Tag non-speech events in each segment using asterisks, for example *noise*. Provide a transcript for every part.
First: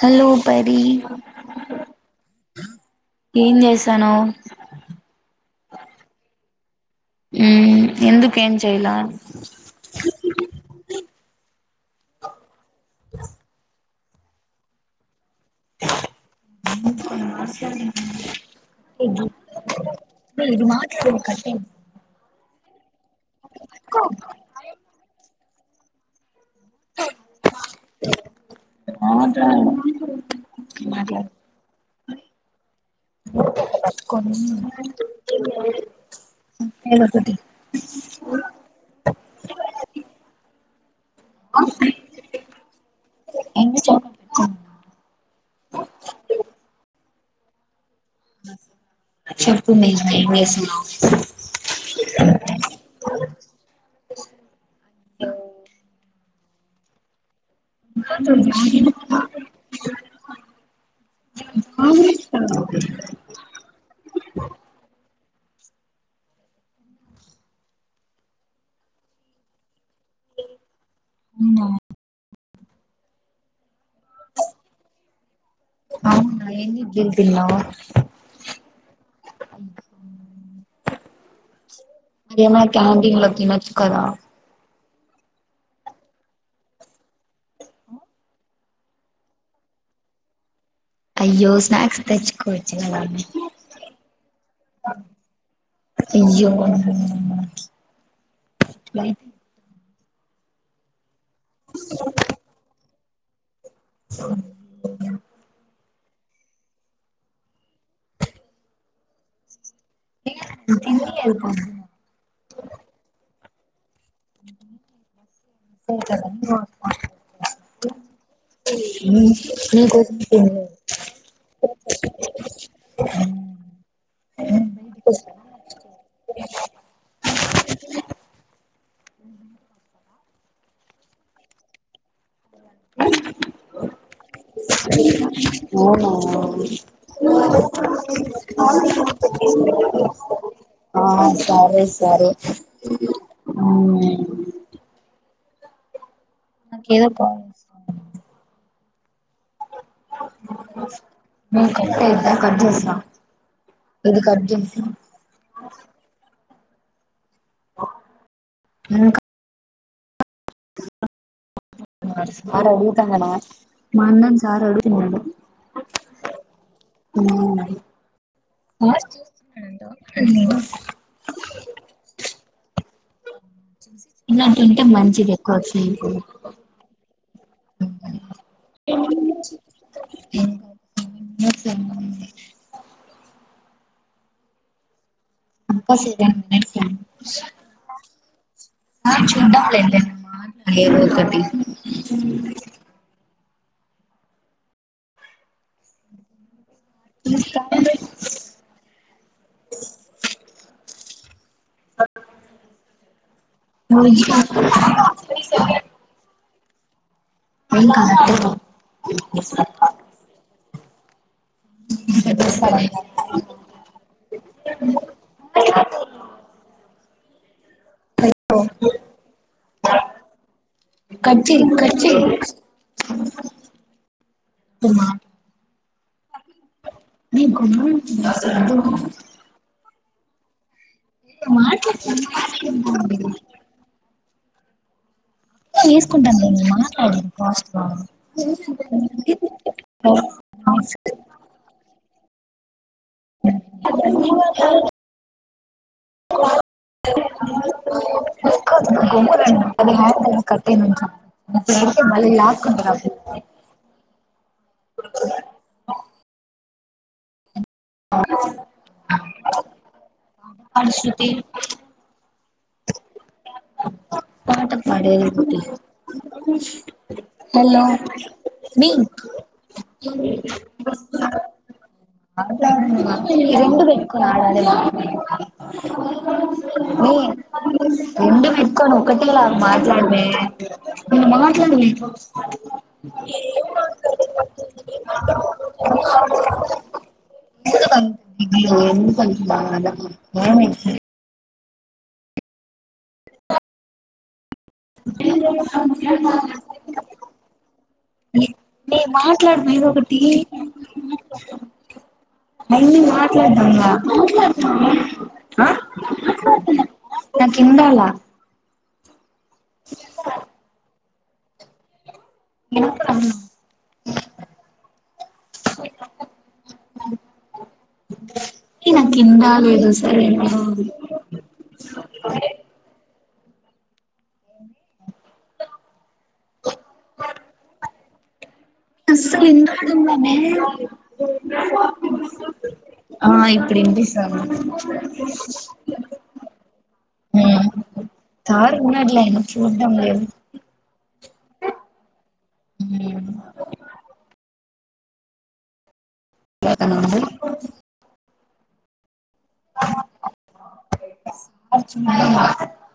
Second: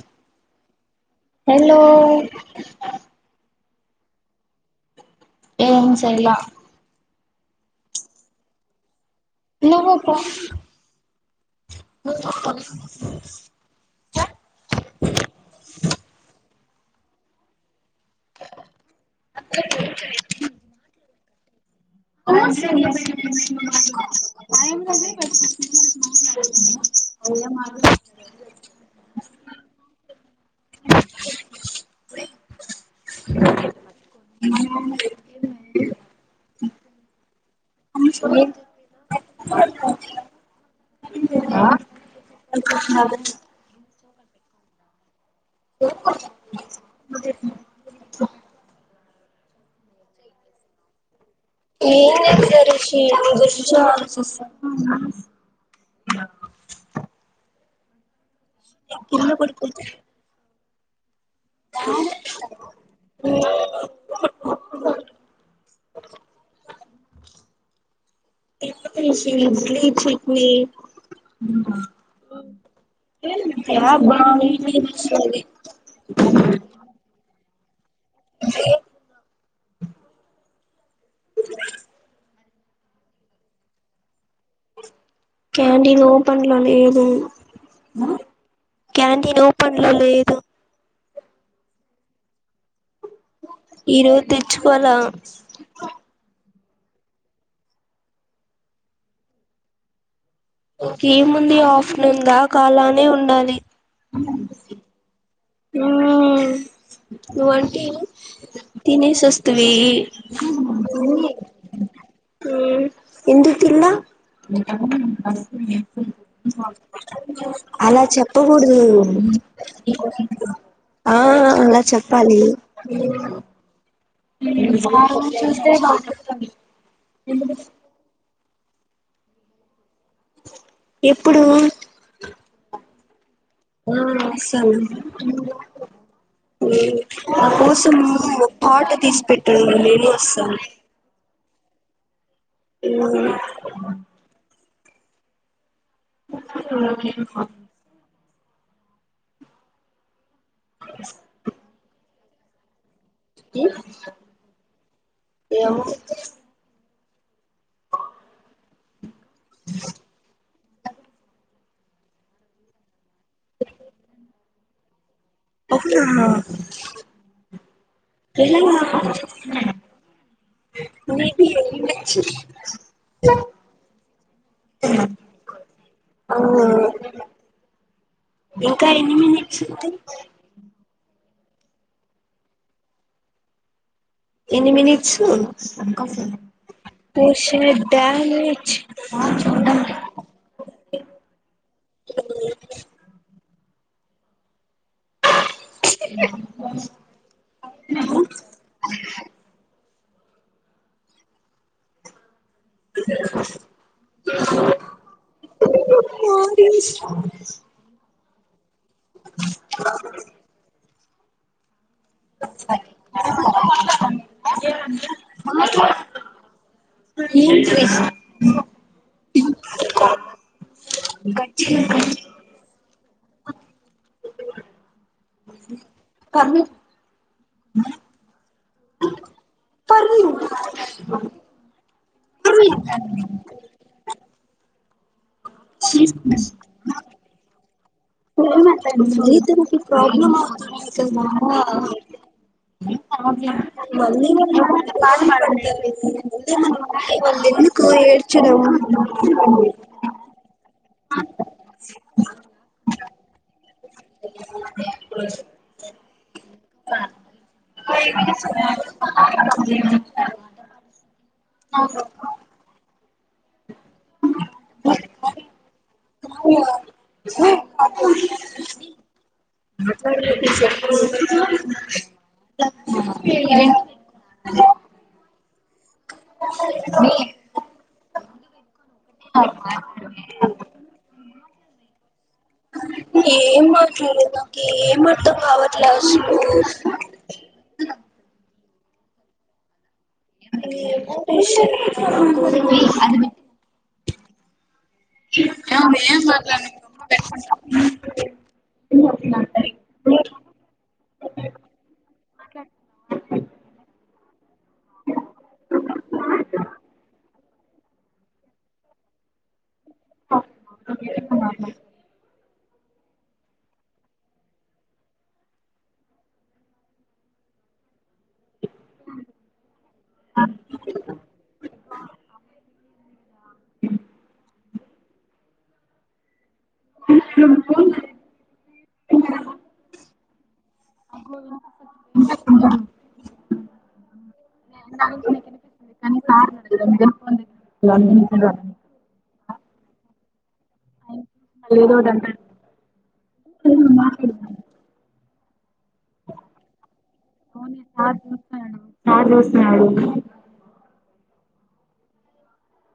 Hello పరి hello సానో ఏం చేయల ఎందుక ఏం చేయల నువు పూ *inaudible* *inaudible* ఇది మాత్రం *unintelligible* *unintelligible* *inaudible* ఆట మాట్లాడు కొ ఏటి *unintelligible* *unintelligible* మాట్లాడుతున్నా *unintelligible* చెప్పు మే ఏం చేస్తున్నావు *unintelligible* కింద పడిపోతున్న *unintelligible* *unintelligible* చెట్ట్నీ అవునా ఏం ఇడ్లీలు *unintelligible* తిన్నావా ఏమైంది క్యాంటీన్ లో తినొచ్చు కదా క్యాంటీన్ ఓపెన్లో లేదు క్యాంటీన్ ఓపెన్లో లేదు అయ్యో స్నాక్స్ తెచ్చుకోవచ్చు కదని ఈ రోజు తెచ్చుకోవాలా అయ్యో తిని హ ఎముంది ఆఫ్టర్నూన్ దాకా అలా ఉండాలి అ ఉ నువ్వంటేను తినేస్ వస్తు ఇ వెళ్ళిపోదు ఉ ఎందుకుతిన్న అలా చెప్పకూడదు నీకోసం ఆ అలా చెప్పాలి చూస్తే ఎందుకు ఎప్పుడు అ ఆ వస్తాను అవునా నా కోసం పాట తీసి పెట్టు నేను వస్తాను ఆ సరే సరే ఉ నాకేదో నాకేం కాల్ సం *inaudible* ద కట్ చేస్తా ఏం ఇది కట్ చేసి ఏమో ఇంక ఆడది నిజంగా అన్నవ మఅన్నను ఈసారి అడుగు మళ్ళీ అవున ఎలా సార్ చూస్తున్నాడంట మే బి అయ్యుండచ్చు ఇలాంటి ఉంటే మంచిది ఎక్కువ వచ్చు నీకు ఆ ఇంకా ఎన్ని మినెట్స్ ఉంది *unintelligible* ఎనిమిది ఇంకా సెవెన్ మినిట్స్ ఒ షెడ్ డామేట్ సార్ చూద్దాంలే మాట్లాడు ఏదో ఒకటి *inaudible* *inaudible* అక్క *unintelligible* తెలుసు ఏం కాదు *unintelligible* *unintelligible* ఎం చేసా కట్ చేయి కట్ చేయి *inaudible* పర్లేదు *unintelligible* *unintelligible* ఒక మాట చెప్పాల్సి పర్లేదు ఉంటుంది తీసుకుంటాన్లే మాట్లాడే ఫాస్ట్ గా లేదు మా తల్లి తనకి ప్రాబ్లం అయితది కదా మళ్లీ నేను పాట పాడు కబిల్ ఎందుకు ఏడ్చడం అంటే మళ్ళీ లాక్కుంటున్నావ్ *unintelligible* క్వా *unintelligible* శృతి అవు పాట పాడే హలో బ రెండు కు ఆడాల *inaudible* మ్మి రెండు పెట్టుకొని ఒకటేలా మాట్లాడువే అ మాట్లాడు ఏం మాట్లాడేది నాకు ఏం అర్థం కావట్లే అసలు అయ్యో ఎందు ప అద *inaudible* *unintelligible* అతనేమో ఫ్రెషియర్ *unintelligible* నువ్వేం మాట్లాడకు నే మాట్లాడు ఏదొ ఒకటి మల్లి మాట్లాడుదామా ఆ నాక్కిింరాల చెప్పరా ఎక్కువ మాట్లాడు ఎ *inaudible* ఏ నాకేం కాలేదు సరేనా హ్ *inaudible* అస్సలు ఎందుకున్ననే గమ్మున పెట్టుకుంటా ఆ ఇప్పుడు ఇన్పిస్తాంది కానీ సార్ మళ్ళీ మ్ సార్ ఉన్నడ్లే చూద్దాం లే ఎదోట్ అంటాం హ్మ్ మౌని సార్ సార్ చూసినడు *inaudible*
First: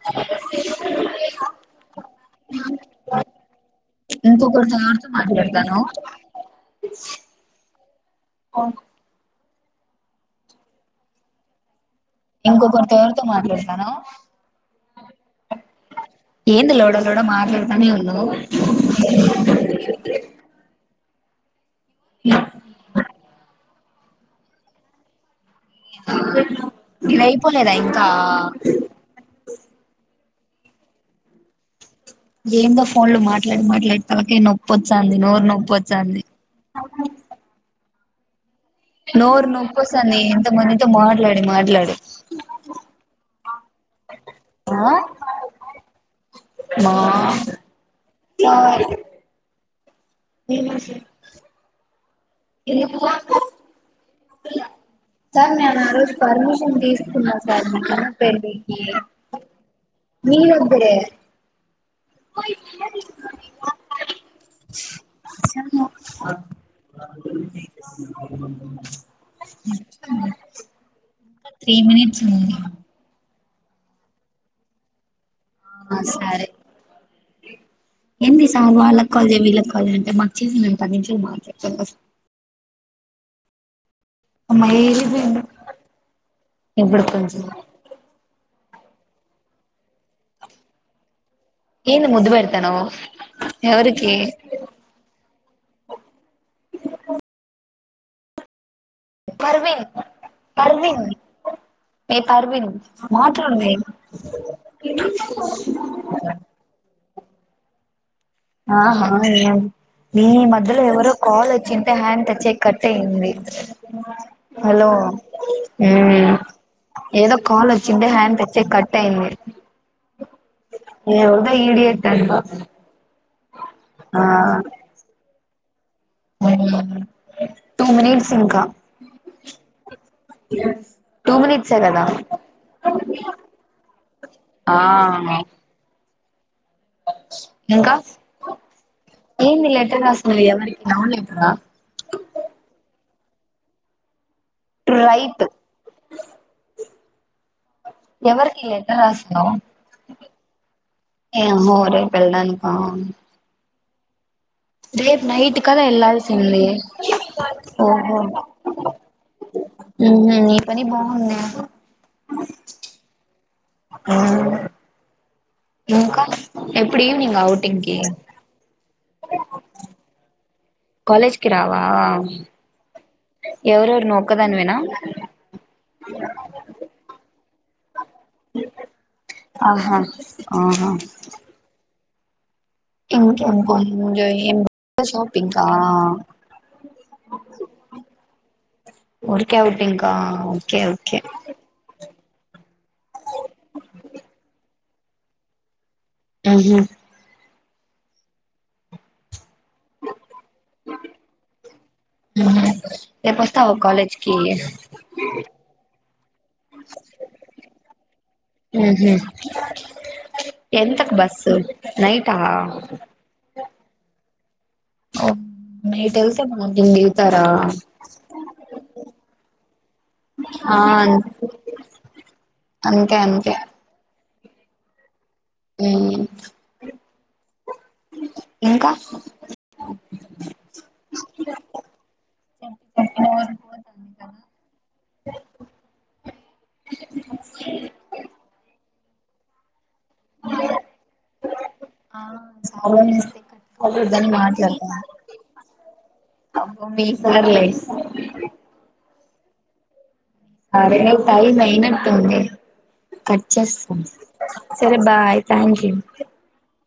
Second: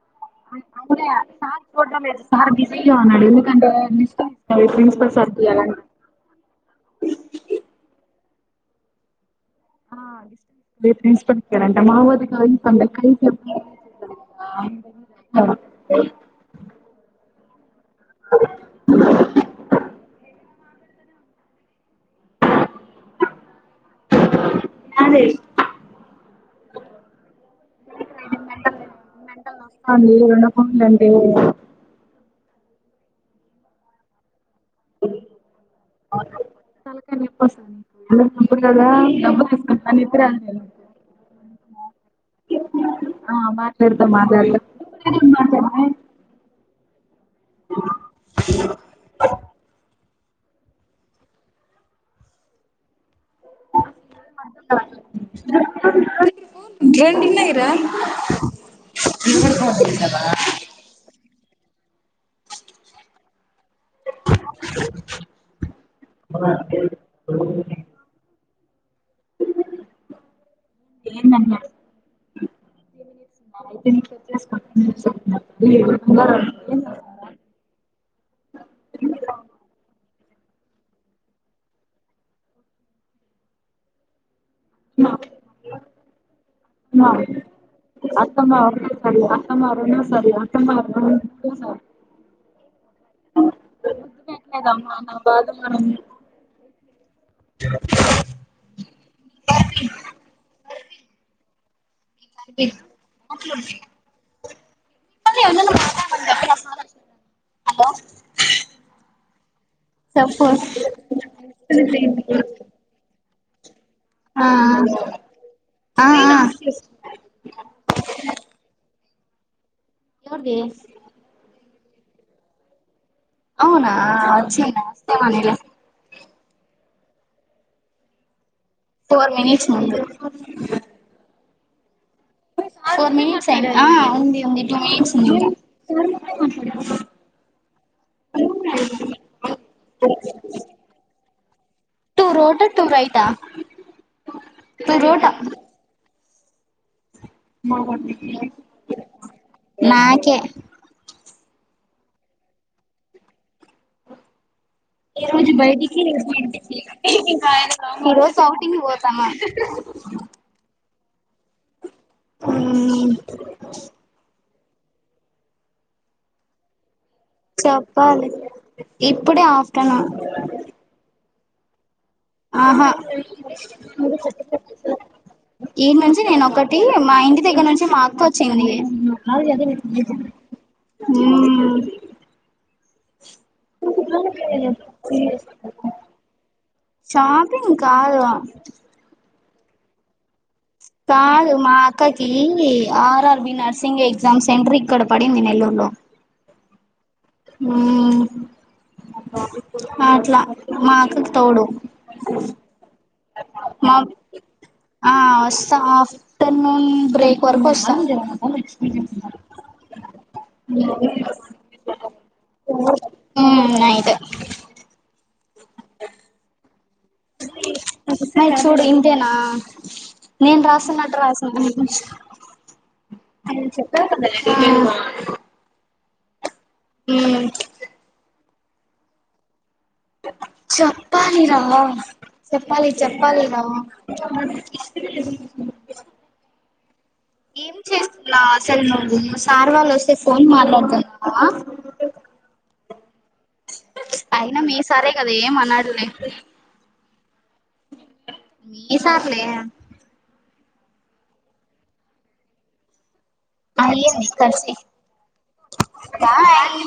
ఇంకొకరు సార్తో మాట్లాడతాను *unintelligible* అవున ఆ రేపు ప్రిన్సిపల్ కీ ఇంకొకరితో ఎవరితో మాట్లాడుతున్నాను. ఏంది లొడా లొడా మాట్లాట్ పని ఉందో *unintelligible* అదే నీద్ అయిపోలేదా ఇంకా అవునండి ఓ ఏందో ఫోన్లో మాట్లాడి మాట్లాడి తలకాయ నొప్ ప్పొచాంది నోరు నొప్పోచాంది వస్తాంది ఎంత మందితో మాట్లాడి మాట్లాడి హలో ఆ మా *unintelligible* *inaudible* ఏ *inaudible* ఎందుకు *inaudible* *inaudible* సార్ నేను ఆ రోజు పర్మిషన్ తీసుకున్నా సార్ *unintelligible* పెళ్ళికి మీ దగ్గరే *inaudible* *inaudible* *inaudible* త్రీ మినిట్స్ ఉంది ఈ థింక్ సో వచ్చేసిన *unintelligible* హా సరే ఎంది సర్ వాళ్ళకి కాల్ చెయ్యి వీళ్ళకి కాల్ చెయ్యి అని అంటే మా చేయి నేను పది నిమిషాలు మాట్లాతాను బ అమ్మా ఏ *unintelligible* ఇబ్బుడు కొంచెం అత్తమ్మ ఒకటో సారి అత్తమ్మ రొండో సారి అత్తమ్మ మూడు ఏంది ముద్దు పెడతాన్నావ్ ఎవరికి బాదం *unintelligible* *inaudible* పర్వీన్ పర్విన్ ఏ పర్వీన్ మాట్లాడవే *inaudible* హలో ఆ హా నీ మధ్యలో ఎవరో కాల్ వచ్చుంటే హ్యాండ్ టచ్ అయ్యి కట్ అయ్యింది ఆ అ *inaudible* హలో హమ్ ఆ ఏదో కాల్ వచ్చింటె హ్యాండ్ టచ్ అయ్యి కట్ అయింది ఎవరిది అ *inaudible* ఎవడో ఇడియట్ ఇటాలి *unintelligible* అవునా వచ్చైనా అస్తవల్లిట్ల ఉం టూ మినిట్స్ ఇంక ఫోర్ మినిట్స్ అవు టూ మినిట్ సరేర ఫోర్ మినిట్స్ అయ్యిం ఆ ఉంది ఉంది టూ ఆ మినిట్స్ ఉంది ఇంకా ఏంది లెటర్ రాస్తుంది ఈ అమ్మాయి. లవ్ లెటర్ ఆ. ట ట్రైతు ఎవరికి లెటర్ నాకే. ఎం హోరే పెళ్ళానికి బా *unintelligible* ఈరోజు కదా బయటికి రేపు వెళ్లాల్సింది ఇంటికి ఈ ఓహో రోజు ఔటింగ్ పోతాన్నా అవునా హ్మ్ ఇంకా ఎప్ చెప్పాలి ఇప్పుడే ఆఫ్టర్నూన్ కాలేజ్ కి రావా ఆహా ఎవరెవరు నువ్వు ఒక్కదానివేనా ఈడ్ నుంచి నేను ఒకటి మా ఇంటికి దిగ్గర్నుంచి మాక్ కోచ్చింది ఆహా ఆహా హ్మ్ ఇంకింకింగొయి ఎంజాయ్ ఇంకా షాపింగ్ కా షాపింగ్ కాదు ఊరికే ఔటింకా ఓకే ఓకే కాదు మా అక్కకి ఆర్ఆర్బి నర్సింగ్ ఎగ్జామ్ సెంటర్ ఇక్కడ పడింది నెల్లూరులో హ్మ్ హు హ్మ్ ఆ అట్లా మా అక్కకు తోడు రేపు వస్తావా మబ్ కాలేజ్ కి ఆ వస్తా ఆఫ్టర్నూన్ బ్రేక్ వరకు వస్తా ఉహు ఎంతకు బస్సు నైటా ఉమ్ నైట్ నైట్ ఎళ్తే బా మయ్ చూడు ఇంతేనా నేను ఆ రాస్తున్నట్టు రాస్తుంది అంతే అంతే ఆ హ్మ్ హ్మ్ ఇంకా చెప్పాలిరా చెప్పాలి చెప్పాలి రా అసలు సార్ వాళ్ళు వస్ ఫోన్ మాట్లాడుతన్నావా కట్టుకోకూడదని అయినా మీ మాట్లాడతాను సారే కదా ఏమ్ అన్నాడులే అబ్బో మీ సార్లే మీ సార్లే అరే టైం అయినట్టుంది కట్ చేస్తాం అయ్యింది కర్సి సరే బాయ్ థ్యాంక్ యూ బాయ్